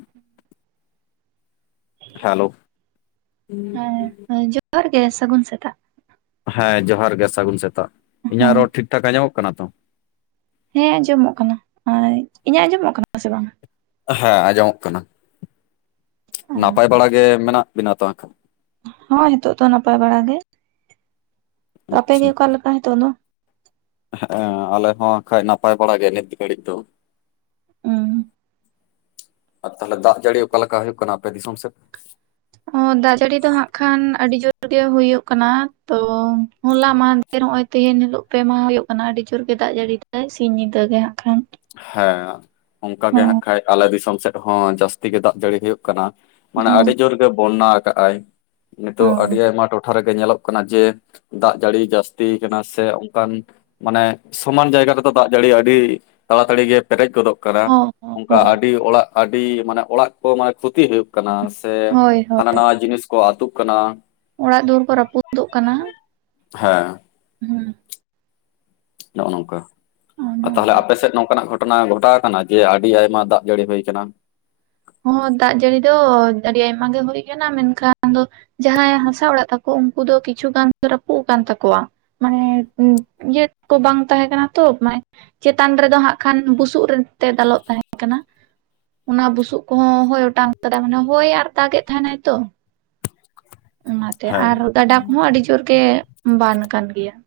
[unintelligible] Hello, ᱦᱮᱸ ᱡᱚᱦᱟᱨ ᱜᱮ ᱥᱟᱹᱜᱩᱱ ᱥᱮᱛᱟᱜ ᱦᱮᱸ ᱡᱚᱦᱟᱨ ᱜᱮ ᱥᱟᱹᱜᱩᱱ ᱥᱮᱛᱟᱜ ᱤᱧᱟᱹᱜ ᱦᱮᱸ ᱨᱚᱲ ᱴᱷᱤᱠ ᱴᱷᱟᱠ ᱟᱧᱟᱢᱚᱜ ᱠᱟᱱᱟ ᱛᱚ? ᱦᱮᱸ ᱟᱸᱡᱚᱢᱚᱜ ᱠᱟᱱᱟ ᱟᱨ ᱤᱧᱟᱹᱜ ᱟᱸᱡᱚᱢᱚᱜ ᱠᱟᱱᱟ ᱥᱮ ᱵᱟᱝᱟ? ᱦᱮᱸ ᱟᱸᱡᱚᱢᱚᱜ ᱠᱟᱱᱟ ᱱᱟᱯᱟᱭ ᱵᱟᱲᱟ ᱜᱮ ᱢᱮᱱᱟᱜ ᱵᱤᱱᱟ ᱛᱚᱦᱟᱸ ᱠᱷᱟᱱ? ᱦᱚᱭ ᱱᱤᱛᱚᱜ ᱫᱚ ᱱᱟᱯᱟᱭ ᱵᱟᱲᱟ ᱜᱮ ᱟᱯᱮᱜ ᱟᱪᱪᱷᱟ ᱜᱮ ᱚᱠᱟᱮᱠᱟ ᱱᱤᱛᱚᱜ ᱫᱚ? ᱦᱮᱸ ᱟᱞᱮ ᱦᱸ ᱱᱟᱯᱟᱭ ᱵᱟᱲᱟ ᱜᱮᱭᱟ ᱱᱤᱛ ᱜᱷᱟᱹᱲᱤᱡ ᱫᱚ- ᱦᱩᱸ ᱟᱨ ᱛᱟᱦᱚᱞᱮ ᱫᱟᱜ ᱡᱟᱹᱲᱤ ᱚᱠᱟᱞᱮᱠᱟ ᱦᱩᱭᱩᱜ ᱠᱟᱱᱟ ᱟᱯᱮ ᱫᱤᱥᱚᱢ ᱥᱮᱫ? ᱚ ᱫᱟᱜ ᱡᱟᱹᱲᱤ ᱫᱚ ᱦᱟᱸᱜ ᱠᱷᱟᱱ ᱟᱹᱰᱤ ᱡᱳᱨᱜ ᱦᱩᱭᱩᱜ ᱠᱟᱱᱟ ᱛᱚ ᱦᱚᱞᱟ ᱢᱟᱦᱟᱫᱮᱨ ᱱᱚᱜᱼᱚᱭ ᱛᱮᱦᱮᱧ ᱦᱤᱞᱳᱜ ᱯᱮᱢᱟᱦᱟ ᱦᱩᱭᱩᱜ ᱠᱟᱱᱟ ᱟᱹᱰᱤ ᱡᱳᱨ ᱜᱮ ᱫᱟᱜ ᱡᱟᱹᱲᱤ ᱛᱮ ᱥᱤᱧ ᱧᱤᱫᱟᱹ ᱜᱮ ᱦᱟᱸᱜ ᱠᱷᱟᱱ, ᱦᱮᱸ ᱚᱱᱠᱟ ᱜᱮ ᱦᱟᱸ ᱠᱷᱟᱱ ᱟᱞᱮ ᱫᱤᱥᱚᱢ ᱥᱮᱫ ᱦᱚᱸ ᱡᱟᱹᱥᱛᱤ ᱜᱮ ᱫᱟᱜ ᱡᱟᱹᱲᱤ ᱦᱩᱭᱩᱜ ᱠᱟᱱᱟ᱾ ᱢᱟᱱᱮ ᱟᱹᱰᱤ ᱡᱳᱨᱜ ᱵᱚᱱᱱᱟ ᱟᱠᱟᱟᱜ ᱟᱭ ᱱᱤᱛᱚᱜ ᱟᱹᱰᱤ ᱟᱭᱢᱟ ᱴᱚᱴᱷᱟ ᱨᱮᱜᱮ, ᱧᱮᱞᱚᱜ ᱠᱟᱱᱟ ᱡᱮ ᱫᱟᱜ ᱡᱟᱹᱲᱤ ᱡᱟᱹᱥᱛᱤ ᱠᱟᱱᱟ ᱥᱮ ᱚᱱᱠᱟᱱ, ᱢᱟᱱᱮ ᱥᱚᱢᱟᱱ ᱡᱟᱭᱜᱟ ᱨᱮᱛᱚ ᱫᱟᱜ ᱡᱟᱹᱲᱤ ᱟᱹᱰᱤ, ᱛᱟᱲᱟᱛᱟᱹᱲᱤ ᱜᱮ ᱯᱮᱨᱮᱡ ᱜᱚᱫᱚᱜ ᱠᱟᱱᱟ ᱦᱳᱭ ᱚᱱᱠᱟ ᱦᱳᱭ ᱟᱹᱰᱤ ᱚᱲᱟᱜ ᱟᱹᱰᱤ ᱢᱟᱱᱮ ᱚᱲᱟᱜ ᱠᱚ ᱢᱟᱱᱮ ᱠᱷᱩᱛᱤ ᱦᱩᱭᱩᱜ, ᱠᱟᱱᱟ ᱥᱮ ᱦᱳᱭ ᱦᱳᱭ ᱦᱟᱱᱟ ᱱᱟ ᱡᱤᱱᱤᱥ ᱠᱚ ᱟᱹᱛᱩᱜ ᱠᱟᱱᱟ᱾ ᱚᱲᱟᱜ ᱫᱩᱣᱟᱹᱨ ᱠᱚ ᱨᱟᱹᱯᱩᱫᱚᱜ ᱠᱟᱱᱟ ᱦᱮᱸ ᱦᱮ- ᱱᱚᱜᱼᱚ ᱱᱚᱝᱠᱟ ᱛᱟᱦᱚᱞᱮ ᱟᱯᱮ ᱥᱮᱫ ᱱᱚᱝᱠᱟᱱᱟᱜ ᱜᱷᱚᱴᱚᱱᱟ, ᱜᱷᱚᱴᱚᱱᱟ ᱜᱷᱚᱴᱟᱣ ᱟᱠᱟᱱᱟ ᱡᱮ ᱟᱹᱰᱤ ᱟᱭᱢᱟ ᱫᱟᱜ ᱡᱟᱹᱲᱤ ᱦᱩᱭ ᱟᱠᱟᱱᱟ? ᱦᱚᱸ ᱫᱟᱜ ᱡᱟᱹᱲᱤ ᱫᱚ ᱟᱹᱰᱤ ᱟᱭᱢᱟ ᱜᱮ ᱦᱩᱭ ᱟᱠᱟᱱᱟ ᱢᱮᱱᱠᱷᱟᱱ ᱟᱫᱚ ᱡᱟᱦᱟᱸᱭ ᱦᱟᱥᱟ ᱚᱲᱟᱜ ᱛᱟᱠᱚ ᱩᱱᱠᱩ ᱫᱚ ᱠᱤᱪᱷᱩ ᱜᱟᱱ ᱨᱟᱹᱯᱩᱫ ᱟᱠᱟᱱ ᱛᱟᱠᱚᱣᱟ, ᱢᱟᱱᱮ ᱤᱭᱟᱹ ᱠᱚ ᱵᱟᱝ ᱛᱟᱦᱮᱸ ᱠᱟᱱᱟ ᱛᱚ ᱢᱟᱱᱮ - ᱪᱮᱛᱟᱱ ᱨᱮᱫᱚ ᱦᱟᱸᱜ ᱠᱷᱟᱱ ᱵᱩᱥᱩᱵ ᱨᱮ ᱛᱮ ᱫᱟᱞᱚᱵ ᱛᱟᱦᱮᱸ ᱠᱟᱱᱟ ᱚᱱᱟ ᱵᱩᱥᱩᱵ- ᱠᱚ ᱦᱳᱭ ᱚᱴᱟᱝᱛᱟᱲᱟ ᱢᱟᱱᱮ ᱦᱳᱭ ᱟᱨ ᱫᱟᱜᱮᱫ ᱛᱟᱦᱮᱱᱟᱭ ᱛᱚ, ᱚᱱᱟᱛᱮ ᱦᱮᱸ ᱟᱨ ᱜᱟᱰᱟ ᱠᱚᱦᱚᱸ ᱟᱹᱰᱤ ᱡᱳᱨ ᱜᱮ ᱵᱟᱱ ᱠᱟᱱ ᱜᱮᱭᱟ-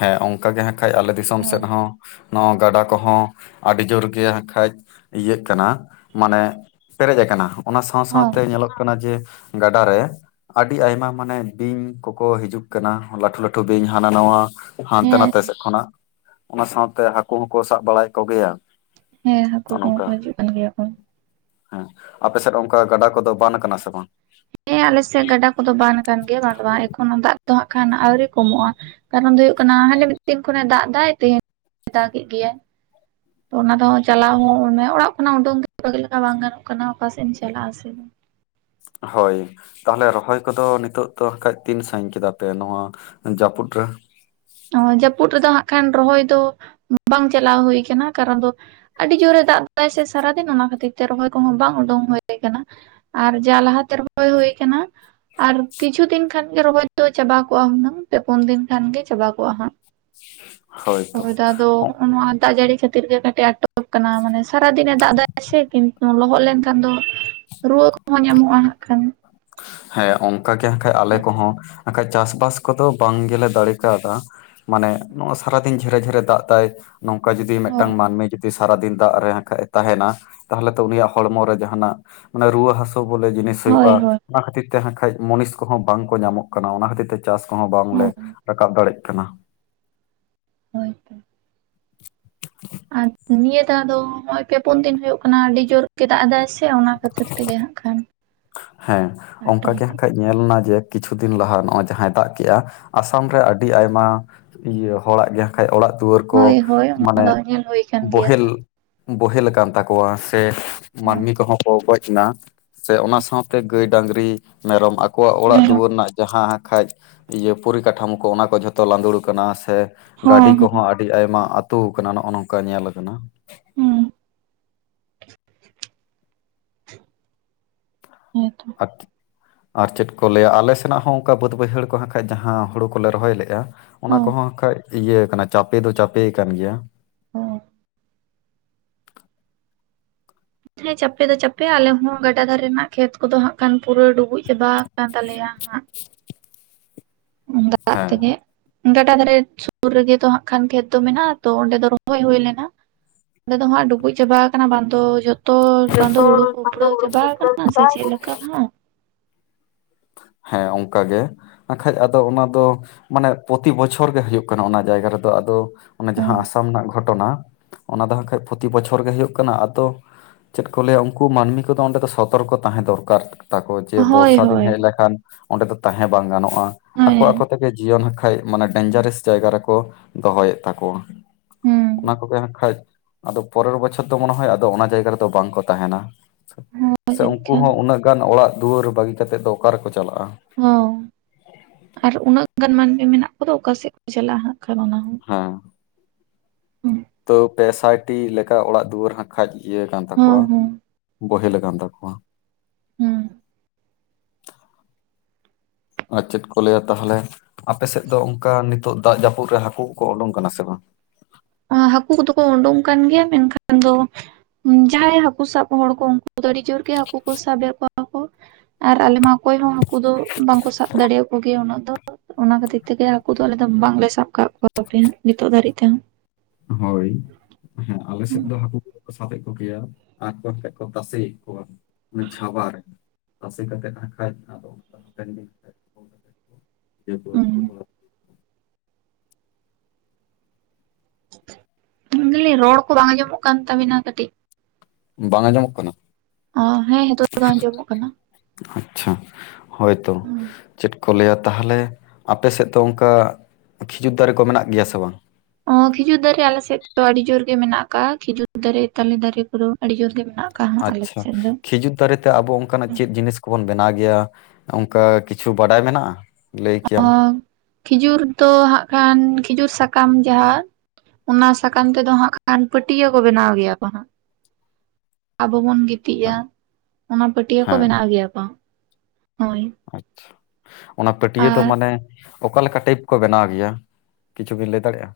ᱦᱮᱸ ᱚᱱᱠᱟ ᱜᱮ ᱦᱟᱸᱜ ᱠᱷᱟᱡ ᱟᱞᱮ ᱫᱤᱥᱚᱢ ᱦᱮᱸ ᱥᱮᱫ ᱦᱚᱸ, ᱱᱚᱣᱟ ᱜᱟᱰᱟ ᱠᱚᱦᱚᱸ ᱟᱹᱰᱤ ᱡᱳᱨ ᱜᱮ ᱠᱷᱟᱱᱡ ᱤᱭᱟᱹᱜ ᱠᱟᱱᱟ ᱢᱟᱱᱮ, ᱯᱮᱨᱮᱡ ᱟᱠᱟᱱᱟ ᱚᱱᱟ ᱥᱟᱶ ᱦᱚᱸ ᱥᱟᱶᱛᱮ ᱧᱮᱞᱚᱜ ᱠᱟᱱᱟ ᱡᱮ- ᱜᱟᱰᱟ ᱨᱮ ᱟᱹᱰᱤ ᱟᱭᱢᱟ ᱢᱟᱱᱮ ᱵᱤᱧ ᱠᱚᱠᱚ ᱦᱤᱡᱩᱜ ᱠᱟᱱᱟ ᱞᱟᱹᱴᱷᱩ ᱞᱟᱹᱴᱩ ᱵᱤᱧ ᱦᱚᱸ, ᱦᱟᱱᱟ ᱱᱟ ᱦᱟᱱᱛᱮ ᱦᱮᱸ ᱱᱟᱛᱮ ᱥᱡ ᱠᱷᱚᱱᱟᱜ ᱚᱱᱟ ᱥᱟᱶᱛᱮ ᱦᱟᱹᱠᱩ ᱦᱚᱸᱠᱚ ᱥᱟᱵ ᱵᱟᱲᱟᱭᱮᱫ ᱠᱚᱜᱮᱭᱟ, ᱦᱮᱸ ᱦᱟᱹᱠᱩ ᱱᱚᱜᱼᱚ ᱠᱚᱦᱚᱸ ᱱᱚᱝᱠᱟ ᱠᱚ ᱦᱤᱡᱩᱜ ᱠᱟᱱ ᱜᱮᱭᱟ ᱠᱚ, ᱦᱮᱸ ᱟᱯᱮᱥᱮᱫ ᱚᱱᱠᱟ ᱜᱟᱰᱟ ᱠᱚᱫᱚ ᱵᱟᱱ ᱠᱟᱱᱟ ᱥᱮ ᱵᱟᱝ? ᱦᱮᱸ ᱟᱞᱮ ᱥᱮᱫ ᱜᱟᱰᱟ ᱠᱚᱫᱚ ᱵᱟᱱ ᱟᱠᱟᱱ ᱜᱮᱭᱟ ᱵᱟᱝ ᱵᱟᱝ ᱮᱠᱷᱚᱱ ᱦᱚᱸ ᱫᱟᱜ ᱫᱚ ᱦᱟᱸᱜ ᱠᱷᱟᱱ ᱟᱹᱣᱨᱤ ᱠᱚᱢᱚᱜᱼᱟ᱾ ᱠᱟᱨᱚᱱ ᱫᱚ ᱦᱩᱭᱩᱜ ᱠᱟᱱᱟ ᱦᱟᱸᱱᱮ ᱢᱤᱫ ᱫᱤᱱ ᱠᱷᱚᱱᱮ ᱫᱟᱜ ᱫᱟᱭ ᱛᱮ ᱫᱟᱜᱮᱜ ᱜᱮᱭᱟᱭ- [inaudible] ᱛᱚ ᱚᱱᱟ ᱫᱚ ᱪᱟᱞᱟᱣ ᱦᱚᱸ ᱢᱟᱱᱮ ᱚᱲᱟᱜ ᱠᱷᱚᱱᱟᱜ ᱩᱰᱩᱝ ᱵᱷᱟᱹᱜᱤ ᱞᱮᱠᱟ ᱵᱟᱝ ᱜᱟᱱᱚᱜ ᱠᱟᱱᱟ ᱚᱠᱟ ᱥᱮᱜ ᱮᱢ ᱪᱟᱞᱟᱜᱼᱟ ᱥᱮ- ᱦᱳᱭ ᱛᱟᱦᱞᱮ ᱨᱚᱦᱚᱭ ᱠᱚᱫᱚ ᱱᱤᱛᱚᱜ ᱫᱚ ᱠᱷᱟᱡᱽ ᱛᱤᱱ ᱥᱟᱺᱜᱤᱧ ᱠᱮᱫᱟ ᱯᱮ ᱱᱚᱣᱟ ᱡᱟᱹᱯᱩᱫ ᱨᱮ ᱚᱸ ᱡᱟᱹᱯᱩᱫᱽ ᱨᱮᱫᱚ ᱦᱟᱸᱜ ᱠᱷᱟᱱ ᱨᱚᱦᱚᱭ ᱫᱚ ᱵᱟᱝ ᱪᱟᱞᱟᱣ ᱦᱩᱭ ᱠᱟᱱᱟ ᱠᱟᱨᱚᱱ ᱫᱚ ᱟᱹᱰᱤ ᱡᱳᱨᱮ ᱫᱟᱜ ᱫᱟᱭ ᱥᱮ ᱥᱟᱨᱟᱫᱤᱱ ᱚᱱᱟ ᱠᱷᱟᱹᱛᱤᱨ ᱛᱮ ᱨᱚᱦᱚᱭ ᱠᱚᱦᱚᱸ ᱵᱟᱝ ᱩᱰᱩᱝ ᱦᱩᱭ ᱠᱟᱱᱟ᱾ ᱟᱨ ᱡᱟ ᱞᱟᱦᱟ ᱛᱮ ᱨᱚᱦᱚᱭ ᱦᱩᱭ ᱠᱟᱱᱟ᱾ ᱟᱨ ᱠᱤᱪᱷᱩ ᱫᱤᱱ ᱠᱷᱟᱱ ᱜᱮ ᱨᱚᱦᱚᱭ ᱫᱚ ᱪᱟᱵᱟ ᱠᱚᱜᱼᱟ ᱦᱩᱱᱟᱹᱝ ᱯᱮ ᱯᱩᱱ ᱫᱤᱱ ᱠᱷᱟᱱ ᱜᱮ ᱪᱟᱵᱟ ᱠᱚᱸᱜᱼᱟ ᱦᱟᱸᱜ ᱦᱳᱭ ᱛᱚ ᱯᱚᱨᱮ ᱫᱚ ᱟᱫᱚ ᱚᱱᱟ ᱫᱟᱜ ᱡᱟᱹᱲᱤ ᱠᱷᱟᱹᱛᱤᱨ ᱜᱮ ᱠᱟᱴᱤᱡᱽ ᱟᱴᱚᱠ ᱟᱠᱟᱱᱟ ᱢᱟᱱᱮ ᱥᱟᱨᱟ ᱫᱤᱱᱮ ᱫᱟᱜ ᱫᱟᱭ ᱥᱮ ᱠᱤᱱ ᱞᱚᱦᱚᱫ ᱞᱮᱱᱠᱷᱟᱱ ᱫᱚ ᱨᱩᱣᱟᱹ ᱠᱚᱦᱚᱸ ᱧᱟᱢᱚᱜᱼᱟ ᱦᱟᱸᱜ ᱠᱷᱟᱱ, ᱦᱮᱸ ᱚᱱᱠᱟ ᱜᱮ ᱠᱷᱟᱡᱽ ᱟᱞᱮ ᱠᱚᱦᱚᱸ ᱱᱟᱠᱷᱟᱡᱽ ᱪᱟᱥᱼᱵᱟᱥ ᱠᱚᱫᱚ ᱵᱟᱝ ᱜᱮᱞᱮ ᱫᱟᱲᱮ ᱠᱟᱣᱫᱟ᱾ ᱢᱟᱱᱮ ᱱᱚᱜᱼᱚᱭ ᱥᱟᱨᱟ ᱫᱤᱱ ᱡᱷᱮᱨᱮ ᱡᱷᱮᱨᱮ ᱫᱟᱜ ᱫᱟᱭ ᱱᱚᱝᱠᱟ ᱡᱩᱫᱤ ᱦᱳᱭ ᱢᱤᱫᱴᱟᱝ ᱢᱟᱹᱱᱢᱤ ᱡᱩᱫᱤ ᱡᱩᱫᱤ ᱥᱟᱨᱟ ᱫᱤᱱ ᱫᱟᱜ ᱨᱮ ᱠᱷᱟᱡᱽ ᱛᱟᱦᱮᱱᱟ ᱛᱟᱦᱞᱮ ᱛᱚ ᱩᱱᱤᱭᱟᱜ ᱦᱚᱲᱢᱚ ᱨᱮ ᱡᱟᱦᱟᱱᱟᱜ ᱢᱟᱱᱮ ᱨᱩᱣᱟᱹ ᱦᱟᱥᱳ ᱵᱚᱞᱮ ᱡᱤᱱᱤᱥ ᱦᱳᱭ ᱦᱩᱭᱩᱜᱼᱟ ᱦᱳᱭ ᱚᱱᱟ ᱠᱷᱟᱹᱛᱤᱨ ᱛᱮ ᱠᱷᱟᱡᱽ ᱢᱚᱱᱤᱥ ᱠᱚᱦᱚᱸ ᱵᱟᱝ ᱠᱚ ᱧᱟᱢᱚᱜ ᱠᱟᱱᱟ ᱚᱱᱟ ᱠᱷᱟᱹᱛᱤᱨ ᱛᱮ ᱪᱟᱥ ᱠᱚᱦᱚᱸ ᱵᱟᱝ ᱞᱮ ᱦᱳᱭ ᱨᱟᱠᱟᱵ ᱫᱟᱲᱮᱜ ᱠᱟᱱᱟ ᱾ ᱦᱳᱭ ᱛᱚ ᱾ ᱟᱨ ᱱᱤᱭᱟᱹ ᱫᱷᱟᱣ ᱫᱚ ᱱᱚᱜᱼᱚᱭ ᱯᱮ ᱯᱩᱱ ᱫᱤᱱ ᱦᱩᱭᱩᱜ ᱠᱟᱱᱟ ᱟᱹᱰᱤ ᱡᱳᱨ ᱜᱮ ᱫᱟᱜ ᱮᱫᱟᱭ ᱥᱮ, ᱥᱮ ᱚᱱᱟ ᱠᱷᱟᱹᱛᱤᱨ ᱛᱮᱜᱮ ᱦᱟᱸᱜ ᱠᱷᱟᱱ ᱾ ᱦᱮᱸ ᱚᱱᱠᱟ ᱜᱮ ᱠᱷᱟᱡᱽ ᱧᱮᱞ ᱱᱟ ᱡᱮ ᱠᱤᱪᱷᱩ ᱫᱤᱱ ᱞᱟᱦᱟ ᱱᱚᱜᱼᱚᱭ ᱡᱟᱦᱟᱸᱭ ᱫᱟᱜ ᱠᱮᱜᱼᱟ ᱟᱥᱟᱢ ᱨᱮ ᱟᱹᱰᱤ ᱟᱭᱢᱟ ᱤᱭᱟᱹ ᱦᱚᱲᱟᱜ ᱜᱮ ᱠᱷᱟᱱ ᱚᱲᱟᱜ ᱫᱩᱣᱟᱹᱨ ᱠᱚ ᱦᱳᱭ ᱦᱳᱭ ᱚᱱᱟ ᱢᱟᱱᱮ ᱫᱚ ᱧᱮᱞ ᱦᱩᱭ ᱠᱟᱱ ᱜᱮᱭᱟ ᱵᱚᱦᱮᱞ ᱦᱟᱸᱜ ᱵᱚᱦᱮᱞ ᱟᱠᱟᱱ ᱛᱟᱠᱚᱣᱟ ᱥᱮ ᱢᱟᱹᱱᱢᱤ ᱠᱚᱦᱚᱸ ᱠᱚ ᱜᱚᱡᱽ ᱮᱱᱟ, ᱥᱮ ᱚᱱᱟ ᱥᱟᱶ ᱛᱮ ᱜᱟᱹᱭ ᱰᱟᱝᱨᱤ ᱢᱮᱨᱚᱢ ᱟᱠᱚᱣᱟᱜ ᱚᱲᱟᱜ ᱦᱚᱸ ᱫᱩᱣᱟᱹᱨ ᱨᱮᱱᱟᱜ ᱡᱟᱦᱟᱸ ᱠᱷᱟᱡᱽ ᱤᱭᱟᱹ ᱯᱚᱨᱤᱠᱟᱴᱷᱟᱢᱳ ᱠᱚ ᱚᱱᱟ ᱠᱚ ᱡᱷᱚᱛᱚ ᱞᱟᱸᱫᱩᱲ ᱟᱠᱟᱱᱟ ᱥᱮ ᱜᱟᱹᱰᱤ ᱦᱚᱸ ᱠᱚᱦᱚᱸ ᱟᱹᱰᱤ ᱟᱭᱢᱟ ᱟᱹᱛᱩ ᱟᱠᱟᱱᱟ ᱱᱚᱜᱼᱚ ᱱᱚᱝᱠᱟ ᱧᱮᱞ ᱟᱠᱟᱱᱟ ᱾ ᱦᱩᱸ᱾ ᱦᱮᱸ ᱛᱚᱸ, [unintelligible] ᱟᱨ ᱪᱮᱫ ᱠᱚ ᱞᱟᱹᱭᱟ ᱟᱞᱮ ᱥᱮᱱᱟᱜ ᱦᱚᱸ ᱚᱱᱠᱟ ᱵᱟᱹᱫ ᱵᱟᱹᱭᱦᱟᱹᱲ ᱠᱚᱦᱟ ᱠᱷᱟᱡᱽ ᱡᱟᱦᱟᱸ ᱦᱳᱲᱳ ᱠᱚᱞᱮ ᱨᱚᱦᱚᱭ ᱞᱮᱜᱼᱟ, ᱚᱱᱟ ᱦᱚᱸ ᱠᱚᱦᱚᱸ ᱟᱜ ᱠᱷᱟᱡᱽ ᱤᱭᱟᱹ ᱠᱟᱱᱟ ᱪᱟᱯᱮ ᱫᱚ ᱪᱟᱯᱮ ᱠᱟᱱ ᱜᱮᱭᱟ ᱾ ᱦᱩᱸ ᱾ ᱦᱮᱸ ᱪᱟᱯᱮ ᱫᱚ ᱪᱟᱯᱮ ᱟᱞᱮ ᱦᱚᱸ ᱜᱟᱰᱟ ᱫᱷᱟᱨᱮ ᱨᱮᱱᱟᱜ ᱠᱷᱮᱛ ᱠᱚᱫᱚ ᱦᱟᱸᱜ ᱠᱷᱟᱱ ᱯᱩᱨᱟᱹ ᱰᱩᱵᱩᱡᱽ ᱪᱟᱵᱟ ᱟᱠᱟᱱ ᱛᱟᱞᱮᱭᱟ ᱦᱟᱸᱜ ᱾ ᱫᱟᱜ ᱦᱮᱸ ᱛᱮᱜᱮ, ᱜᱟᱰᱟ ᱫᱷᱟᱨᱮ ᱥᱩᱨ ᱨᱮᱜᱮ ᱛᱚ ᱦᱟᱸᱜ ᱠᱷᱟᱱ ᱠᱷᱮᱛ ᱫᱚ ᱢᱮᱱᱟᱜᱼᱟ ᱛᱚ ᱚᱸᱰᱮ ᱫᱚ ᱨᱚᱦᱚᱭ ᱦᱩᱭ ᱞᱮᱱᱟ ᱾ ᱚᱸᱰᱮ ᱫᱚ ᱦᱟᱸᱜ ᱰᱩᱵᱩᱡ ᱪᱟᱵᱟ ᱟᱠᱟᱱᱟ ᱵᱟᱝ ᱫᱚ ᱡᱚ ᱛᱚ ᱵᱟᱝ ᱫᱚ ᱡᱚᱛᱚ ᱦᱩᱲᱩ ᱠᱚ ᱪᱟᱸᱫᱳ ᱩᱯᱲᱟᱹᱣ ᱩᱰᱩᱠ ᱪᱟᱵᱟ ᱩᱯᱨᱟᱹᱣ ᱟᱠᱟᱱᱟ ᱥᱮ ᱠᱮᱫᱟᱭ ᱪᱮᱫ ᱞᱮᱠᱟ ᱦᱟᱸᱜ? ᱦᱮᱸ ᱚᱱᱠᱟ ᱜᱮ ᱟᱜ ᱠᱷᱟᱡᱽ ᱟᱫᱚ ᱚᱱᱟ ᱫᱚ ᱢᱟᱱᱮ ᱯᱚᱛᱤ ᱵᱚᱪᱷᱚᱨ ᱜᱮ ᱦᱩᱭᱩᱜ ᱠᱟᱱᱟ ᱚᱱᱟ ᱡᱟᱭᱜᱟ ᱨᱮᱫᱚ ᱟᱫᱚ ᱚᱱᱟ ᱡᱟᱦᱟᱸ ᱟᱥᱟᱢ ᱨᱮᱱᱟᱜ ᱜᱷᱚᱴᱚᱱᱟ, ᱚᱱᱟ ᱫᱚᱦᱟᱸᱜ ᱠᱷᱟᱸᱡᱽ ᱯᱚᱛᱤ ᱵᱚᱪᱷᱚᱨ ᱜᱮ ᱦᱩᱭᱩᱜ ᱠᱟᱱᱟ ᱟᱫᱚ ᱪᱮᱫ ᱠᱚ ᱞᱟᱹᱭᱟ ᱩᱱᱠᱩ ᱢᱟᱹᱱᱢᱤ ᱠᱚᱫᱚ ᱚᱸᱰᱮ ᱫᱚ ᱥᱚᱛᱚᱨᱠᱚ ᱛᱟᱦᱮᱸ ᱫᱚᱨᱠᱟᱨ ᱾ ᱛᱟᱠᱚ ᱡᱮ ᱦᱳᱭ ᱵᱚᱨᱥᱟ ᱫᱤᱱ ᱦᱳᱭ ᱦᱮᱡᱽ ᱞᱮᱠᱷᱟᱱ ᱚᱸᱰᱮ ᱫᱚ ᱛᱟᱦᱮᱸ ᱵᱟᱝ ᱜᱟᱱᱚᱜᱼᱟ ᱦᱳᱭ ᱟᱠᱚ ᱟᱠᱚ ᱛᱮ ᱜᱮ ᱡᱤᱭᱚᱱ ᱦᱚᱸ ᱠᱷᱟᱡᱽ ᱢᱟᱱᱮ ᱰᱮᱧᱡᱟᱨᱮᱥ ᱡᱟᱭᱜᱟ ᱨᱮᱠᱚ ᱫᱚᱦᱚᱭᱮᱫ ᱛᱟᱠᱚᱣᱟ ᱦᱩᱸ ᱾ ᱚᱱᱟ ᱠᱚᱜᱮ ᱦᱟᱸᱜ ᱠᱷᱟᱡᱽ ᱟᱫᱚ ᱯᱚᱨᱮᱨ ᱵᱚᱪᱷᱚᱨ ᱫᱚ ᱢᱚᱱᱮ ᱦᱚᱭ ᱟᱫᱚ ᱚᱱᱟ ᱡᱟᱭᱜᱟ ᱨᱮ ᱫᱚ ᱵᱟᱝ ᱠᱚ ᱛᱟᱦᱮᱱ-ᱟ ᱦᱳᱭ ᱥᱮ ᱡᱟᱹᱱᱤᱡ ᱩᱱᱠᱩ ᱠᱷᱟᱱ ᱦᱚᱸ ᱩᱱᱟᱹᱜ ᱚᱱᱠᱟᱱ ᱚᱲᱟᱜ ᱫᱩᱣᱟᱹᱨ ᱵᱟᱹᱜᱤ ᱠᱟᱛᱮᱫ ᱫᱚ ᱚᱠᱟᱨᱮ ᱠᱚ ᱪᱟᱞᱟᱜᱼᱟ? ᱦᱚᱸ ᱟᱨ ᱩᱱᱟᱹᱜ ᱜᱟᱱ ᱢᱟᱹᱱᱢᱤ ᱢᱮᱱᱟᱜ ᱠᱚ ᱫᱚ ᱚᱠᱟ ᱥᱮᱫ ᱠᱚ ᱪᱟᱞᱟᱜᱼᱟ ᱦᱟᱜ ᱠᱷᱟᱱ ᱚᱱᱟ ᱦᱚᱸ ᱦᱮᱸ ᱾ ᱦᱩᱸ᱾ ᱛᱚ ᱯᱮ ᱥᱟᱭᱴᱤ ᱞᱮᱠᱟ ᱚᱲᱟᱜ ᱫᱩᱣᱟᱹᱨ ᱦᱟᱸ ᱠᱷᱟᱡ ᱤᱭᱟᱹ ᱠᱟᱱ ᱦᱚᱸ ᱛᱟᱠᱚᱣᱟ᱾ ᱦᱚᱸ ᱵᱚᱦᱮᱞ ᱟᱠᱟᱱ ᱛᱟᱠᱚᱣᱟ᱾ ᱦᱩᱸ ᱟᱨ ᱪᱮᱫ ᱞᱟᱹᱭ-ᱟ ᱛᱟᱦᱞᱮ᱾ ᱟᱯᱮ ᱥᱮᱫ ᱫᱚ ᱚᱱᱠᱟ ᱱᱤᱹᱛᱚᱜ ᱫᱟᱜ ᱡᱟᱹᱯᱩᱫ ᱨᱮ ᱦᱟᱹᱠᱩ ᱠᱚ ᱩᱰᱩᱝ ᱠᱟᱱᱟ ᱥᱮ ᱵᱟᱝ? ᱮᱸ ᱦᱟᱹᱠᱩ ᱠᱚᱫᱚ ᱠᱚ ᱩᱰᱩᱝ ᱠᱟᱱ ᱜᱮᱭᱟ ᱢᱮᱱᱠᱷᱟᱱ ᱫᱚ ᱡᱟᱦᱟᱸᱭ ᱦᱟᱹᱠᱩ ᱥᱟᱵ ᱦᱚᱲ ᱠᱚ ᱩᱱᱠᱩ ᱟᱫᱚ ᱟᱹᱰᱤ ᱡᱳᱨ ᱜᱮ ᱦᱟᱹᱠᱩ ᱠᱚ ᱥᱟᱵᱮᱫ ᱠᱚᱣᱟ ᱠᱚ ᱟᱨ ᱟᱞᱮᱢᱟ ᱚᱠᱚᱭ ᱦᱚᱸ ᱦᱟᱠ ᱠᱩ ᱫᱚ ᱵᱟᱝ ᱠᱚ ᱥᱟᱵ ᱫᱟᱲᱮᱭᱟᱠᱚ ᱜᱮᱭᱟ ᱩᱱᱟᱹᱜ ᱫᱚ᱾ ᱚᱱᱟ ᱠᱷᱟᱹᱛᱤᱨ ᱛᱮ ᱜᱮ ᱦᱟᱹᱠᱩ ᱫᱚ ᱟᱞᱮ ᱫᱚ ᱵᱟᱝ ᱞᱮ ᱥᱟᱵ ᱠᱟᱜ ᱠᱚᱣᱟ ᱟᱨᱠᱤ ᱱᱤᱛᱚᱜ ᱫᱷᱟᱹᱨᱤᱡ ᱛᱮ ᱦᱚᱸ᱾ ᱦᱳᱭ ᱦᱮᱸ ᱟᱞᱮ ᱥᱮᱫ ᱫᱚ ᱦᱟᱹᱠᱩ ᱠᱚ ᱫᱚ ᱠᱚ ᱥᱟᱵ ᱮᱫ ᱠᱚ ᱜᱮᱭᱟ᱾ ᱟᱨ ᱠᱚ ᱥᱮᱫ ᱠᱚ ᱛᱟᱥᱮᱭᱮᱫ ᱠᱚᱣᱟ ᱚᱱᱟ ᱪᱷᱟᱵᱟ ᱨᱮ᱾ ᱛᱟᱥᱮ ᱠᱟᱛᱮᱫ ᱦᱟᱸᱜ ᱠᱷᱟᱡ ᱟᱫᱚ ᱚᱱᱟ ᱞᱮᱠᱟ [unintelligible] ᱢᱮᱱ ᱫᱟᱞᱤᱧ ᱨᱚᱲ ᱠᱚ ᱵᱟᱝ ᱟᱡᱚᱢᱚᱜ ᱠᱟᱱ ᱛᱟᱵᱤᱱᱟ ᱠᱟᱹᱴᱤᱡ᱾ ᱵᱟᱝ ᱟᱸᱡᱚ ᱢᱚᱜ ᱠᱟᱱᱟ? ᱚ ᱦᱮᱸ ᱱᱤᱛᱚᱜ ᱫᱚ ᱟᱸᱡᱚᱢᱚᱜ ᱠᱟᱱᱟ ᱟᱪᱪᱷᱟ᱾ ᱦᱳᱭᱵᱛᱚ ᱪᱮᱫ ᱠᱚ ᱠᱚ ᱞᱟᱹᱭ-ᱟ ᱛᱟᱦᱞᱮ ᱟᱯᱮ ᱥᱮᱫ ᱚᱱᱠᱟ ᱠᱷᱤᱡᱩᱨ ᱫᱟᱨᱮ ᱠᱚ ᱢᱮᱱᱟᱜ ᱜᱮᱭᱟ ᱥᱮ ᱵᱟᱝ? ᱚ ᱠᱷᱤᱡᱩᱨ ᱫᱟᱨᱮ ᱟᱞᱮ ᱥᱮᱫ ᱫᱚ ᱟᱹᱰᱤ ᱡᱳᱨ ᱜᱮ ᱢᱮᱱᱟᱜ ᱠᱟᱜᱼᱟ᱾ ᱠᱷᱤᱡᱩᱨ ᱫᱟᱨᱮ, ᱛᱟᱞᱮ ᱫᱟᱨᱮ ᱠᱚᱫᱚ ᱟᱹᱰᱤ ᱡᱳᱨ ᱜᱮ ᱢᱮᱱᱟᱜᱼᱟ᱾ ᱵᱟᱜ ᱠᱟ-ᱟ ᱟᱞᱮ ᱥᱮᱫ ᱫᱚ᱾ ᱫᱟᱨᱮ ᱛᱮ ᱟᱵᱚ ᱚᱱᱠᱟ ᱟᱜ ᱪᱮᱫ ᱠᱚ ᱵᱚᱱ ᱵᱮᱱᱟᱣ ᱜᱮᱭᱟ ᱚᱱᱠᱟ ᱠᱤᱪᱷᱩ ᱵᱟᱰᱟᱭ ᱢᱮᱱᱟᱜᱼᱟ? ᱞᱟᱹᱭ ᱠᱮᱭᱟᱢ᱾ ᱠᱷᱤᱡᱩᱨ ᱫᱚ ᱦᱟᱸᱜ ᱠᱷᱟᱱ ᱠᱷᱤᱡᱩᱨ ᱥᱟᱠᱟᱢ ᱡᱟᱦᱟᱸ ᱚᱱᱟ ᱥᱟᱠᱟᱢ ᱛᱮ ᱫᱚ ᱦᱟᱸᱜ ᱠᱷᱟᱱ ᱯᱟᱹᱴᱭᱟᱹ ᱠᱚ ᱵᱮᱱᱟᱣ ᱜᱮᱭᱟ ᱠᱚ ᱦᱟᱸᱜ᱾ ᱟᱵᱚ ᱵᱚᱱ ᱜᱤᱛᱤᱡ-ᱟ, ᱚᱱᱟ ᱯᱟᱹᱴᱭᱟᱹ ᱦᱮᱸ ᱵᱮᱱᱟᱣ ᱜᱮᱭᱟ ᱠᱚ᱾ ᱦᱳᱭ᱾ ᱟᱪᱪᱷᱟ, ᱚᱱᱟ ᱯᱟᱹᱴᱭᱟᱹ ᱫᱚ ᱟᱨ ᱢᱟᱱᱮ ᱚᱠᱟ ᱞᱮᱠᱟ ᱴᱟᱭᱤᱯ ᱠᱚ ᱵᱮᱱᱟᱣ ᱜᱮᱭᱟ, ᱠᱤᱪᱷᱩ ᱵᱤᱱ ᱞᱟᱹᱭ ᱫᱟᱲᱮᱜᱼᱟ?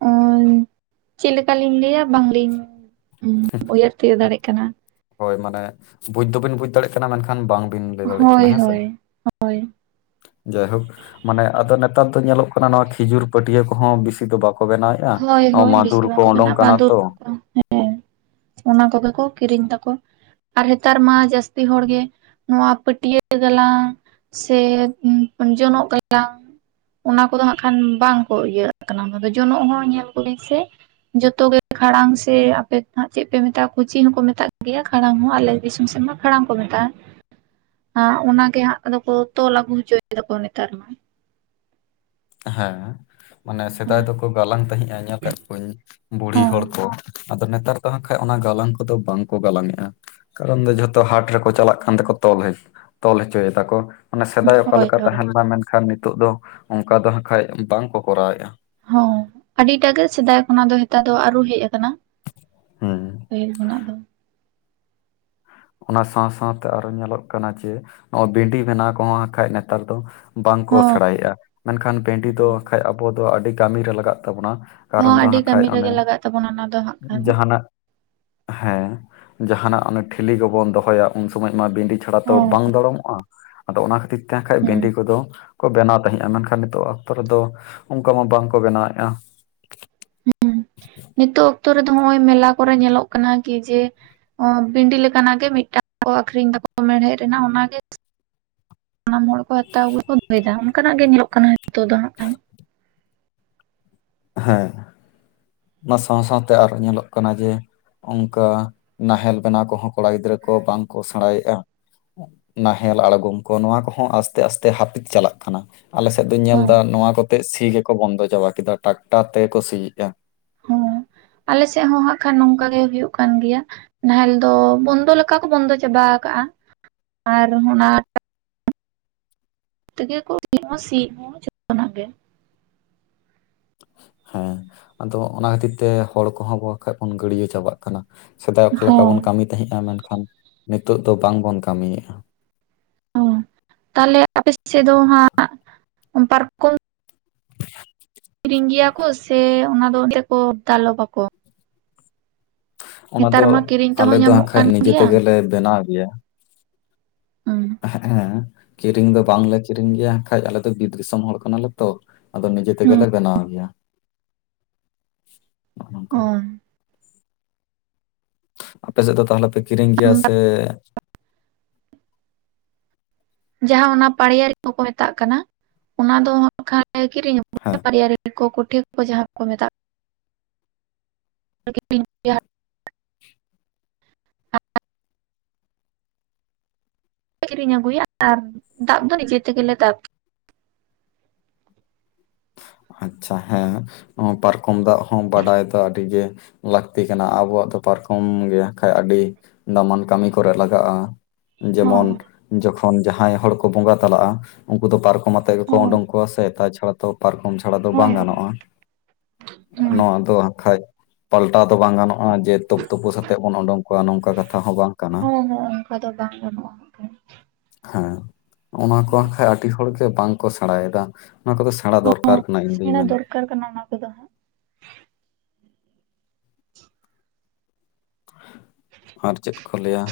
[unintelligible] ᱪᱮᱫ ᱞᱮᱠᱟ ᱞᱤᱧ ᱞᱟᱹᱭᱟ ᱵᱟᱝ ᱞᱤᱧ ᱩᱭᱦᱟᱹᱨ ᱛᱤᱭᱳᱜ ᱟᱪᱪᱷᱟ, ᱫᱟᱲᱮᱜ ᱠᱟᱱᱟ᱾ ᱦᱳᱭ ᱢᱟᱱᱮ ᱵᱩᱡ ᱫᱚ ᱵᱤᱱ ᱵᱩᱡᱽ ᱫᱟᱲᱮᱜ ᱠᱟᱱᱟ ᱢᱮᱱᱠᱷᱟᱱ ᱵᱟᱝ ᱵᱤᱱ ᱞᱟᱹᱭ ᱫᱟᱲᱮᱜ ᱦᱳᱭ ᱠᱟᱱᱟ, ᱦᱮᱸᱥᱮ? ᱦᱳᱭ ᱦᱳᱭ ᱡᱟᱭ ᱦᱳᱠ᱾ ᱢᱟᱱᱮ ᱟᱫᱚ ᱱᱮᱛᱟᱨ ᱫᱚ ᱧᱮᱞᱚᱜ ᱠᱟᱱᱟ ᱱᱚᱣᱟ ᱠᱷᱤᱡᱩᱨ ᱯᱟᱹᱴᱭᱟᱹ ᱠᱚᱦᱚᱸ ᱵᱤᱥᱤ ᱫᱚ ᱵᱟᱠ ᱠᱚ ᱵᱮᱱᱟᱣᱮᱫ-ᱟ ᱦᱳᱭ ᱱᱚᱣᱟ ᱢᱟᱫᱷᱩᱨ ᱠᱚ ᱩᱰᱩᱚᱝ ᱠᱟᱱᱟ ᱛᱚ᱾ ᱦᱮᱸ ᱚᱱᱟ ᱠᱚ ᱜᱮ ᱠᱚ ᱠᱤᱨᱤᱧ ᱫᱟᱠᱚ᱾ ᱟᱨ ᱦᱮᱛᱟᱨ ᱢᱟ ᱡᱟᱹᱥᱛᱤ ᱦᱚᱲ ᱜᱮ ᱱᱚᱣᱟ ᱯᱟᱹᱴᱭᱟᱹ ᱜᱟᱞᱟᱝ ᱥᱮ ᱡᱚᱱᱚᱜ ᱜᱟᱞᱟᱝ ᱚᱱᱟ ᱠᱚᱫᱚ ᱦᱟᱸᱜ ᱠᱷᱟᱱ ᱵᱟᱝ ᱠᱚ ᱤᱭᱟᱹᱣᱟᱜ ᱠᱟᱱᱟ, ᱚᱱᱟ ᱫᱚ ᱡᱚᱱᱚᱜ ᱦᱚᱸ ᱧᱮᱞ ᱠᱚᱵᱤᱱ ᱥᱮ? ᱡᱷᱚᱛᱚ ᱜᱮ ᱠᱷᱟᱲᱟᱝ ᱥᱮ ᱟᱯᱮ ᱫᱚ ᱦᱟᱸᱜ ᱪᱮᱫ ᱯᱮ ᱢᱮᱛᱟᱜᱼᱟ ᱠᱩᱪᱤ ᱦᱚᱸᱠᱚ ᱢᱮᱛᱟᱜ ᱜᱮᱭᱟ, ᱠᱷᱟᱲᱟᱝ ᱦᱚᱸ ᱟᱞᱮ ᱫᱤᱥᱚᱢ ᱥᱮᱫ ᱢᱟ ᱠᱷᱟᱲᱟᱝ ᱠᱚ ᱢᱮᱛᱟᱜ-ᱟ᱾ [inaudible] ᱦᱟᱸ ᱚᱱᱟᱜ ᱜᱮ ᱦᱟᱸᱜ ᱟᱫᱚ ᱠᱚ ᱛᱚᱞ ᱟᱹᱜᱩ ᱦᱚᱪᱚᱭ ᱫᱟ ᱠᱚ ᱱᱮᱛᱟᱨ ᱢᱟ᱾ ᱦᱮᱸ ᱢᱟᱱᱮ ᱦᱳᱭ ᱥᱮᱫᱟᱭ ᱫᱚᱠᱚ ᱜᱟᱞᱟᱝ ᱛᱟᱦᱮᱸᱜ-ᱟ ᱧᱮᱞ ᱠᱟᱫ ᱠᱚᱣᱟᱹᱧ ᱵᱩᱲᱦᱤ ᱦᱚᱲ ᱠᱚ᱾ ᱟᱫᱚ ᱱᱮᱛᱟᱨ ᱫᱚ ᱦᱟᱸ ᱠᱷᱟᱡ ᱚᱱᱟ ᱜᱟᱞᱟᱝ ᱠᱚ ᱫᱚ ᱵᱟᱝ ᱠᱚ ᱜᱟᱞᱟᱝᱮᱫ-ᱟ᱾ ᱠᱟᱨᱚᱱ ᱫᱚ ᱡᱷᱚᱛᱚ ᱦᱟᱴ ᱨᱮᱠᱚ ᱪᱟᱞᱟᱜ ᱠᱟᱱ ᱛᱮᱠᱚ ᱛᱚᱞ ᱦᱚᱪᱚᱭ ᱫᱟᱠᱚ᱾ ᱚᱱᱮ ᱥᱮᱫᱟᱭ ᱚᱠᱟ ᱦᱳᱭ ᱞᱮᱠᱟ ᱦᱳᱭ ᱛᱟᱦᱮᱸ ᱞᱮᱱᱟ ᱢᱮᱱᱠᱷᱟᱱ ᱱᱤᱛᱚᱜ ᱫᱚ ᱚᱱᱠᱟ ᱫᱚ ᱦᱟᱸᱜᱠᱷᱟᱡ ᱵᱟᱝ ᱠᱚ ᱠᱚᱨᱟᱣᱮᱫᱼᱟ᱾ ᱦᱚᱸ᱾ ᱟᱹᱰᱤ ᱴᱟ ᱜᱮ ᱥᱮᱫᱟᱭ ᱠᱷᱚᱱᱟᱜ ᱫᱚ ᱦᱮᱛᱟᱨ ᱫᱚ ᱟᱨᱩ ᱦᱮᱡ ᱟᱠ ᱠᱟᱱᱟ ᱦᱮᱸ ᱯᱟᱹᱦᱤᱞ ᱠᱷᱚᱱᱟᱜ ᱫᱚ᱾ ᱚᱱᱟ ᱥᱟᱶ ᱥᱟᱶᱛᱮ ᱟᱨᱚ ᱧᱮᱞᱚᱜ ᱠᱟᱱᱟ ᱡᱮ ᱱᱚᱣᱟ ᱵᱷᱤᱱᱰᱤ ᱵᱮᱱᱟᱣ ᱠᱚᱦᱚᱸ ᱦᱟᱸᱠᱷᱟᱡ ᱱᱮᱛᱟᱨ ᱫᱚ ᱵᱟᱝᱠᱚ ᱦᱚᱸ ᱥᱮᱬᱟᱭᱮᱫ-ᱟ, ᱢᱮᱱᱠᱷᱟᱱ ᱵᱮᱸᱰᱤ ᱫᱚ ᱦᱥᱜᱠᱟᱡ ᱟᱵᱚ ᱫᱚ ᱟᱹᱰᱤ ᱠᱟᱹᱢᱤᱨᱮ ᱞᱟᱜᱟᱜ ᱛᱟᱵᱚᱱᱟ᱾ ᱦᱚᱸ ᱠᱟᱨᱚᱱ ᱫᱚ ᱟᱹᱰᱤ ᱦᱟᱸᱠᱷᱷᱟᱡ ᱠᱟᱹᱢᱤ ᱚᱱᱮ ᱨᱮᱜᱮ ᱞᱟᱜᱟᱜ ᱛᱟᱵᱚᱱᱟ ᱚᱱᱟ ᱫᱚ ᱦᱟᱸᱜ ᱠᱷᱟᱱ ᱡᱟᱦᱟᱱᱟᱜ ᱦᱮᱸ᱾ ᱡᱟᱦᱟᱱᱟᱜ ᱚᱱᱮ ᱴᱷᱤᱞᱤ ᱠᱚᱵᱚᱱ ᱫᱚᱦᱚᱭᱟ ᱩᱱ ᱥᱚᱢᱚᱭ ᱢᱟ ᱵᱤᱱᱰᱤ ᱪᱷᱟᱲᱟ ᱛᱚ ᱦᱚᱸ ᱵᱟᱝ ᱫᱚᱟᱲᱚᱢᱚᱜᱼᱟ, ᱟᱫᱚ ᱚᱱᱟ ᱠᱷᱟᱹᱛᱤᱨ ᱛᱮ ᱦᱟᱸᱠᱷᱟᱡ ᱦᱩᱸ ᱵᱤᱱᱰᱤ ᱠᱚᱫᱚ ᱠᱚ ᱵᱮᱱᱟᱣ ᱛᱟᱦᱮᱸᱜᱼᱟ ᱢᱮᱱᱠᱷᱟᱱ ᱱᱤᱛᱚᱜ ᱚᱠᱛᱚ ᱨᱮᱫᱚ ᱚᱱᱠᱟ ᱢᱟ ᱵᱟᱝ ᱠᱚ ᱵᱮᱱᱟᱣᱮᱜᱼᱟ᱾ ᱱᱤᱛᱚᱜ ᱚᱠᱛᱚ ᱨᱮᱫᱚ ᱦᱚᱸᱜᱼᱚᱭ ᱢᱮᱞᱟ ᱠᱚᱨᱮ ᱧᱮᱞᱚᱜ ᱠᱟᱱᱟ ᱠᱤ ᱡᱮ ᱚ ᱵᱤᱱᱰᱤ ᱞᱮᱠᱟᱱᱟᱜ ᱜᱮ ᱢᱤᱫᱴᱟᱝ ᱠᱚ ᱟᱠᱷᱨᱤᱧ ᱫᱟᱠᱚ ᱢᱮᱲᱦᱮᱫ ᱨᱮᱱᱟᱜ ᱚᱱᱟᱜᱮ ᱥᱟᱱᱟᱢ ᱦᱚᱲ ᱠᱚ ᱦᱟᱛᱟᱣ [inaudible] ᱚᱱᱠᱟᱱᱟᱜ ᱜᱮ ᱧᱮᱞᱚᱜ ᱠᱟᱱᱟ ᱱᱤᱛᱳᱜ ᱫᱚ᱾ ᱦᱟᱸᱜ ᱠᱷᱟᱱ ᱦᱮᱸ, ᱚᱱᱟ ᱥᱟᱶ ᱥᱟᱶᱛᱮ ᱟᱨᱚ ᱧᱮᱞᱚᱜ ᱠᱟᱱᱟ ᱡᱮ ᱚᱱᱠᱟ ᱱᱟᱦᱮᱞ ᱵᱮᱱᱟᱣ ᱠᱚᱦᱚᱸ ᱠᱚᱲᱟ ᱜᱤᱫᱽᱨᱟᱹ ᱠᱚ ᱵᱟᱝ ᱠᱚ ᱥᱮᱬᱟᱭᱮᱫᱼᱟ᱾ ᱱᱟᱦᱮᱞ ᱟᱬᱜᱚᱢ ᱠᱚ ᱱᱚᱣᱟ ᱠᱚᱦᱚᱸ ᱟᱥᱛᱮ ᱟᱥᱛᱮ ᱦᱟᱹᱯᱤᱫ ᱪᱟᱞᱟᱜ ᱠᱟᱱᱟ᱾ ᱟᱞᱮ ᱥᱮᱫ ᱫᱩᱧ ᱧᱮᱞ ᱦᱚᱸ ᱫᱟ ᱱᱚᱶᱟ ᱠᱚᱛᱮ ᱥᱤ ᱜᱮᱠᱚ ᱵᱚᱱᱫᱚ ᱪᱟᱵᱟ ᱠᱮᱫᱟ ᱴᱟᱠᱴᱟᱨ ᱛᱮᱜᱮ ᱠᱚ ᱥᱤᱭᱮᱜ-ᱟ᱾ ᱦᱳᱭ, ᱟᱞᱮ ᱥᱮᱫ ᱦᱚᱸ ᱦᱟᱸᱜ ᱠᱷᱟᱱ ᱱᱚᱝᱠᱟ ᱜᱮ ᱦᱩᱭᱩᱜ ᱠᱟᱱ ᱜᱮᱭᱟ᱾ ᱱᱟᱦᱮᱞ ᱫᱚ ᱵᱚᱱᱫᱚ ᱞᱮᱠᱟ ᱠᱚ ᱵᱚᱱᱫᱚ ᱪᱟᱵᱟ ᱠᱟᱜᱼᱟ, ᱟᱨ ᱚᱱᱟ ᱛᱮᱜᱮ ᱠᱚ [inaudible] ᱥᱤ ᱦᱚᱸ ᱡᱷᱚᱛᱚ ᱱᱟᱜ ᱜᱮ᱾ ᱦᱮᱸ ᱟᱫᱚ ᱚᱱᱟ ᱠᱷᱟᱹᱛᱤᱨ ᱛᱮ ᱦᱚᱲ ᱠᱚᱦᱚᱸ ᱵᱟᱠᱷᱟᱡ ᱵᱚᱱ ᱜᱟᱹᱰᱭᱟᱹ ᱪᱟᱵᱟᱜ ᱠᱟᱱᱟ᱾ ᱥᱮᱫᱟᱭ ᱚᱠᱟ ᱞᱮᱠᱟ ᱦᱚᱸ ᱵᱚᱱ ᱠᱟᱹᱢᱤ ᱛᱟᱦᱮᱸᱜᱼᱟ ᱢᱮᱱᱠᱷᱟᱱ ᱱᱤᱛᱳᱜ ᱫᱚ ᱵᱟᱝᱵᱚᱱ ᱠᱟᱹᱢᱤᱭᱮᱫᱼᱟ᱾ ᱚ ᱛᱟᱦᱚᱞᱮ ᱟᱯᱮ ᱥᱮᱫ ᱫᱚ ᱦᱟᱸᱜ ᱯᱟᱨᱠᱚᱢ [inaudible] ᱠᱤᱨᱤᱧ ᱜᱮᱭᱟ ᱠᱚ ᱥᱮ ᱚᱱᱟ ᱫᱚ ᱚᱱᱛᱮ ᱠᱚ ᱫᱟᱞᱚᱵᱟᱠᱚ᱾ ᱚᱱᱟ ᱫᱚ ᱢᱟ ᱠᱤᱨᱤᱧ ᱟᱞᱮ ᱛᱮᱦᱚᱸ ᱫᱚ ᱧᱟᱢᱚᱜ ᱦᱟᱸᱠᱷᱟᱡ ᱠᱟᱱ ᱱᱤᱡᱮ ᱜᱮᱭᱟ ᱛᱮᱜᱮᱞᱮ ᱵᱮᱱᱟᱣ ᱜᱮᱭᱟ᱾ ᱦᱩᱸ ᱦᱮᱸ ᱠᱤᱨᱤᱧ ᱫᱚ ᱵᱟᱝᱞᱮ ᱠᱤᱨᱤᱧ ᱜᱮᱭᱟ ᱦᱟᱸᱠᱷᱟᱡ ᱟᱞᱮ ᱫᱚ ᱵᱤᱨ ᱫᱤᱥᱚᱢ ᱦᱚᱲ ᱠᱟᱱᱟᱞᱮ ᱛᱚ ᱟᱫᱚ ᱱᱤᱡᱮ ᱛᱮᱜᱮᱞᱮ ᱵᱮᱱᱟᱣ ᱜᱮᱭᱟ᱾ ᱱᱚᱜᱼᱚ ᱱᱚᱝᱠᱟ᱾ ᱟᱯᱮ ᱥᱮᱫ ᱫᱚ ᱛᱟᱦᱚᱞᱮ ᱯᱮ ᱠᱤᱨᱤᱧ ᱜᱮᱭᱟ ᱦᱩᱸ ᱥᱮ ᱡᱟᱦᱟᱸ ᱚᱱᱟ ᱯᱟᱲᱭᱟᱨᱤ ᱠᱚᱠᱚ ᱢᱮᱛᱟᱜ ᱠᱟᱱᱟ ᱚᱱᱟ ᱫᱚ ᱦᱮᱸ [inaudible] ᱯᱟᱲᱭᱟᱨᱤ ᱠᱚ ᱠᱚᱴᱷᱮ ᱠᱚ ᱢᱟᱦᱟᱸ ᱠᱚ ᱢᱮᱛᱟᱜ [inaudible] [inaudible] ᱠᱤᱨᱤᱧ ᱟᱹᱜᱩᱭᱟ ᱟᱨ ᱫᱟᱵ ᱫᱚ ᱱᱤᱡᱮ ᱛᱮᱜᱮᱞᱮ ᱫᱟᱵ᱾ ᱟᱪᱪᱷᱟ ᱦᱮᱸ ᱱᱚᱣᱟ ᱯᱟᱨᱠᱚᱢ ᱫᱟᱵ ᱦᱚᱸ ᱵᱟᱰᱟᱭ ᱫᱚ ᱟᱹᱰᱤ ᱜᱮ ᱞᱟᱹᱠᱛᱤ ᱠᱟᱱᱟ ᱟᱵᱚᱣᱟᱜ ᱫᱚ ᱯᱟᱨᱠᱚᱢ ᱜᱮᱭᱟ ᱠᱷᱟᱡ ᱟᱹᱰᱤ ᱫᱟᱢᱟᱱ ᱠᱟᱹᱢᱤ ᱠᱚᱨᱮᱜ ᱞᱟᱜᱟᱜᱼᱟ᱾ ᱦᱚᱸ ᱡᱮᱢᱚᱱ ᱡᱚᱠᱷᱚᱱ ᱡᱟᱦᱟᱸᱭ ᱦᱚᱲ ᱠᱚ ᱵᱚᱸᱜᱟ ᱛᱟᱞᱟᱜᱼᱟ ᱩᱱᱠᱩ ᱫᱚ ᱯᱟᱨ ᱠᱚᱢ ᱟᱛᱮᱫ ᱜᱮ ᱠᱚ ᱦᱚᱸ ᱚᱰᱳᱝ ᱠᱳᱣᱭᱟ ᱥᱮ ᱛᱟ ᱪᱷᱟᱲᱟ ᱯᱟᱨᱠᱚᱢ ᱪᱷᱟᱲᱟ ᱫᱚ ᱦᱳᱭ ᱵᱟᱝ ᱦᱳᱭ ᱜᱟᱱᱚᱜᱼᱟ ᱦᱮᱸ ᱱᱚᱣᱟ ᱫᱚ ᱦᱟᱸᱠᱷᱟᱡ ᱯᱟᱞᱴᱟᱣ ᱫᱚ ᱵᱟᱝ ᱜᱟᱱᱚᱜ᱾ ᱚᱱᱟ ᱡᱮ ᱛᱚᱠᱛᱚ ᱯᱳᱥ ᱟᱛᱮᱫ ᱵᱚᱱ ᱳᱰᱳᱝ ᱠᱚᱣᱟ ᱱᱚᱝᱠᱟ ᱠᱟᱛᱷᱟ ᱦᱚᱸ ᱵᱟᱝ᱾ ᱠᱟᱱᱟ ᱦᱚᱸ ᱦᱚᱸ ᱚᱱᱠᱟ ᱫᱚ ᱵᱟᱝ ᱜᱟᱱᱚᱜᱼᱟ ᱦᱟᱸᱜ ᱠᱷᱟᱡ᱾ ᱦᱮᱸ ᱚᱱᱟ ᱠᱚ ᱦᱟᱸᱠᱷᱟᱡ ᱟᱹᱰᱤ ᱦᱚᱲᱜᱮ ᱵᱟᱝ ᱠᱚ ᱥᱮᱬᱟᱭᱮᱫᱟ ᱚᱱᱟ ᱠᱚᱫᱚ ᱥᱮᱬᱟ ᱫᱚᱨᱠᱟᱨ᱾ ᱠᱟᱱᱟ ᱤᱧ ᱫᱩᱧ ᱥᱮᱬᱟ ᱢᱮᱱᱟ ᱫᱚᱨᱠᱟᱨ ᱠᱟᱱᱟ ᱚᱱᱟ ᱠᱚᱫᱚ ᱦᱟᱸᱜ᱾ ᱟᱨ ᱪᱮᱫ ᱠᱚ ᱞᱟᱹᱭᱟ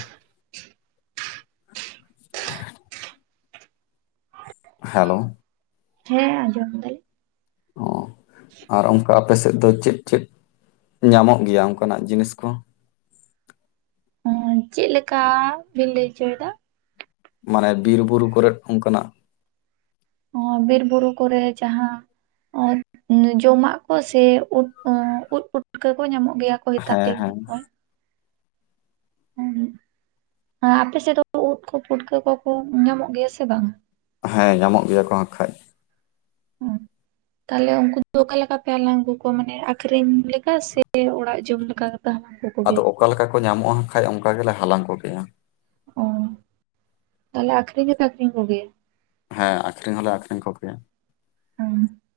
[inaudible] ᱦᱮᱞᱳ᱾ ᱦᱮᱸ ᱟᱸᱡᱚᱢ ᱫᱟᱞᱤᱧ᱾ ᱚ ᱟᱨ ᱚᱱᱠᱟ ᱟᱯᱮ ᱥᱮᱫ ᱫᱚ ᱪᱮᱫ ᱪᱮᱫ ᱧᱟᱢᱚᱜ ᱜᱮᱭᱟ ᱚᱱᱠᱟᱱᱟᱜ ᱡᱤᱱᱤ ᱠᱚ? ᱦᱳᱭ ᱪᱮᱫ ᱞᱮᱠᱟ ᱵᱤᱱ ᱞᱟᱹᱭ ᱦᱚᱪᱚᱭᱮᱫᱟ? ᱢᱟᱱᱮ ᱵᱤᱨ ᱵᱩᱨᱩ ᱠᱚᱨᱮᱫ ᱚᱱᱠᱟᱱᱟᱜ ᱦᱚᱸ ᱵᱤᱨ ᱵᱩᱨᱩ ᱠᱚᱨᱮ ᱡᱟᱦᱟᱸ ᱚᱸ ᱡᱚᱢᱟᱜ ᱠᱚ ᱥᱮ ᱩᱫ ᱮᱸ ᱩᱫ ᱯᱩᱴᱠᱟᱹ ᱠᱚ ᱡᱟᱢᱚᱜ ᱜᱮᱭᱟ? [inaudible] ᱦᱮᱸ ᱦᱮᱸ ᱦᱮᱸ ᱟᱯᱮ ᱥᱮᱫ ᱫᱚ ᱩᱫ ᱠᱚ ᱯᱩᱴᱠᱟᱹ ᱠᱚᱠᱚ ᱧᱟᱢᱚᱜ ᱜᱮᱭᱟ ᱥᱮ ᱵᱟᱝᱟ᱾ ᱦᱮᱸ ᱧᱟᱢᱚᱜ ᱜᱮᱭᱟ ᱠᱚ ᱮᱸᱠᱦᱟᱱᱡ᱾ [unintelligible] ᱛᱟᱦᱞᱮ ᱩᱱᱠᱩ ᱫᱚ ᱚᱠᱟ ᱞᱮᱠᱟ ᱯᱮ ᱦᱟᱞᱟᱝ ᱟᱹᱜᱩ ᱠᱚᱣᱟ ᱢᱟᱱᱮ ᱟᱠᱷᱨᱤᱧ ᱞᱮᱠᱟ ᱥᱮ ᱚᱲᱟᱜ ᱡᱚᱢ ᱞᱮᱠᱟᱯᱮ ᱦᱟᱞᱟᱝ ᱠᱩ᱾ ᱟᱫᱚ ᱚᱠᱟ ᱞᱮᱠᱟ ᱠᱚ ᱧᱟᱢᱚᱜᱼᱟ, ᱠᱷᱟᱡ ᱚᱱᱠᱟ ᱜᱮᱞᱮ ᱦᱟᱞᱟᱝ ᱠᱚ ᱜᱮᱭᱟ᱾ ᱚᱸ ᱛᱟᱦᱚᱞᱮ ᱟᱠᱷᱨᱤᱧ ᱦᱚᱸᱯᱮ ᱟᱠᱷᱨᱤᱧ ᱠᱚᱜᱮᱭᱟ᱾ ᱦᱮᱸ ᱟᱠᱷᱨᱤᱧ ᱦᱚᱞᱮ ᱟᱠᱷᱨᱤᱧ ᱠᱚᱜᱮᱭᱟ᱾ [unintelligible]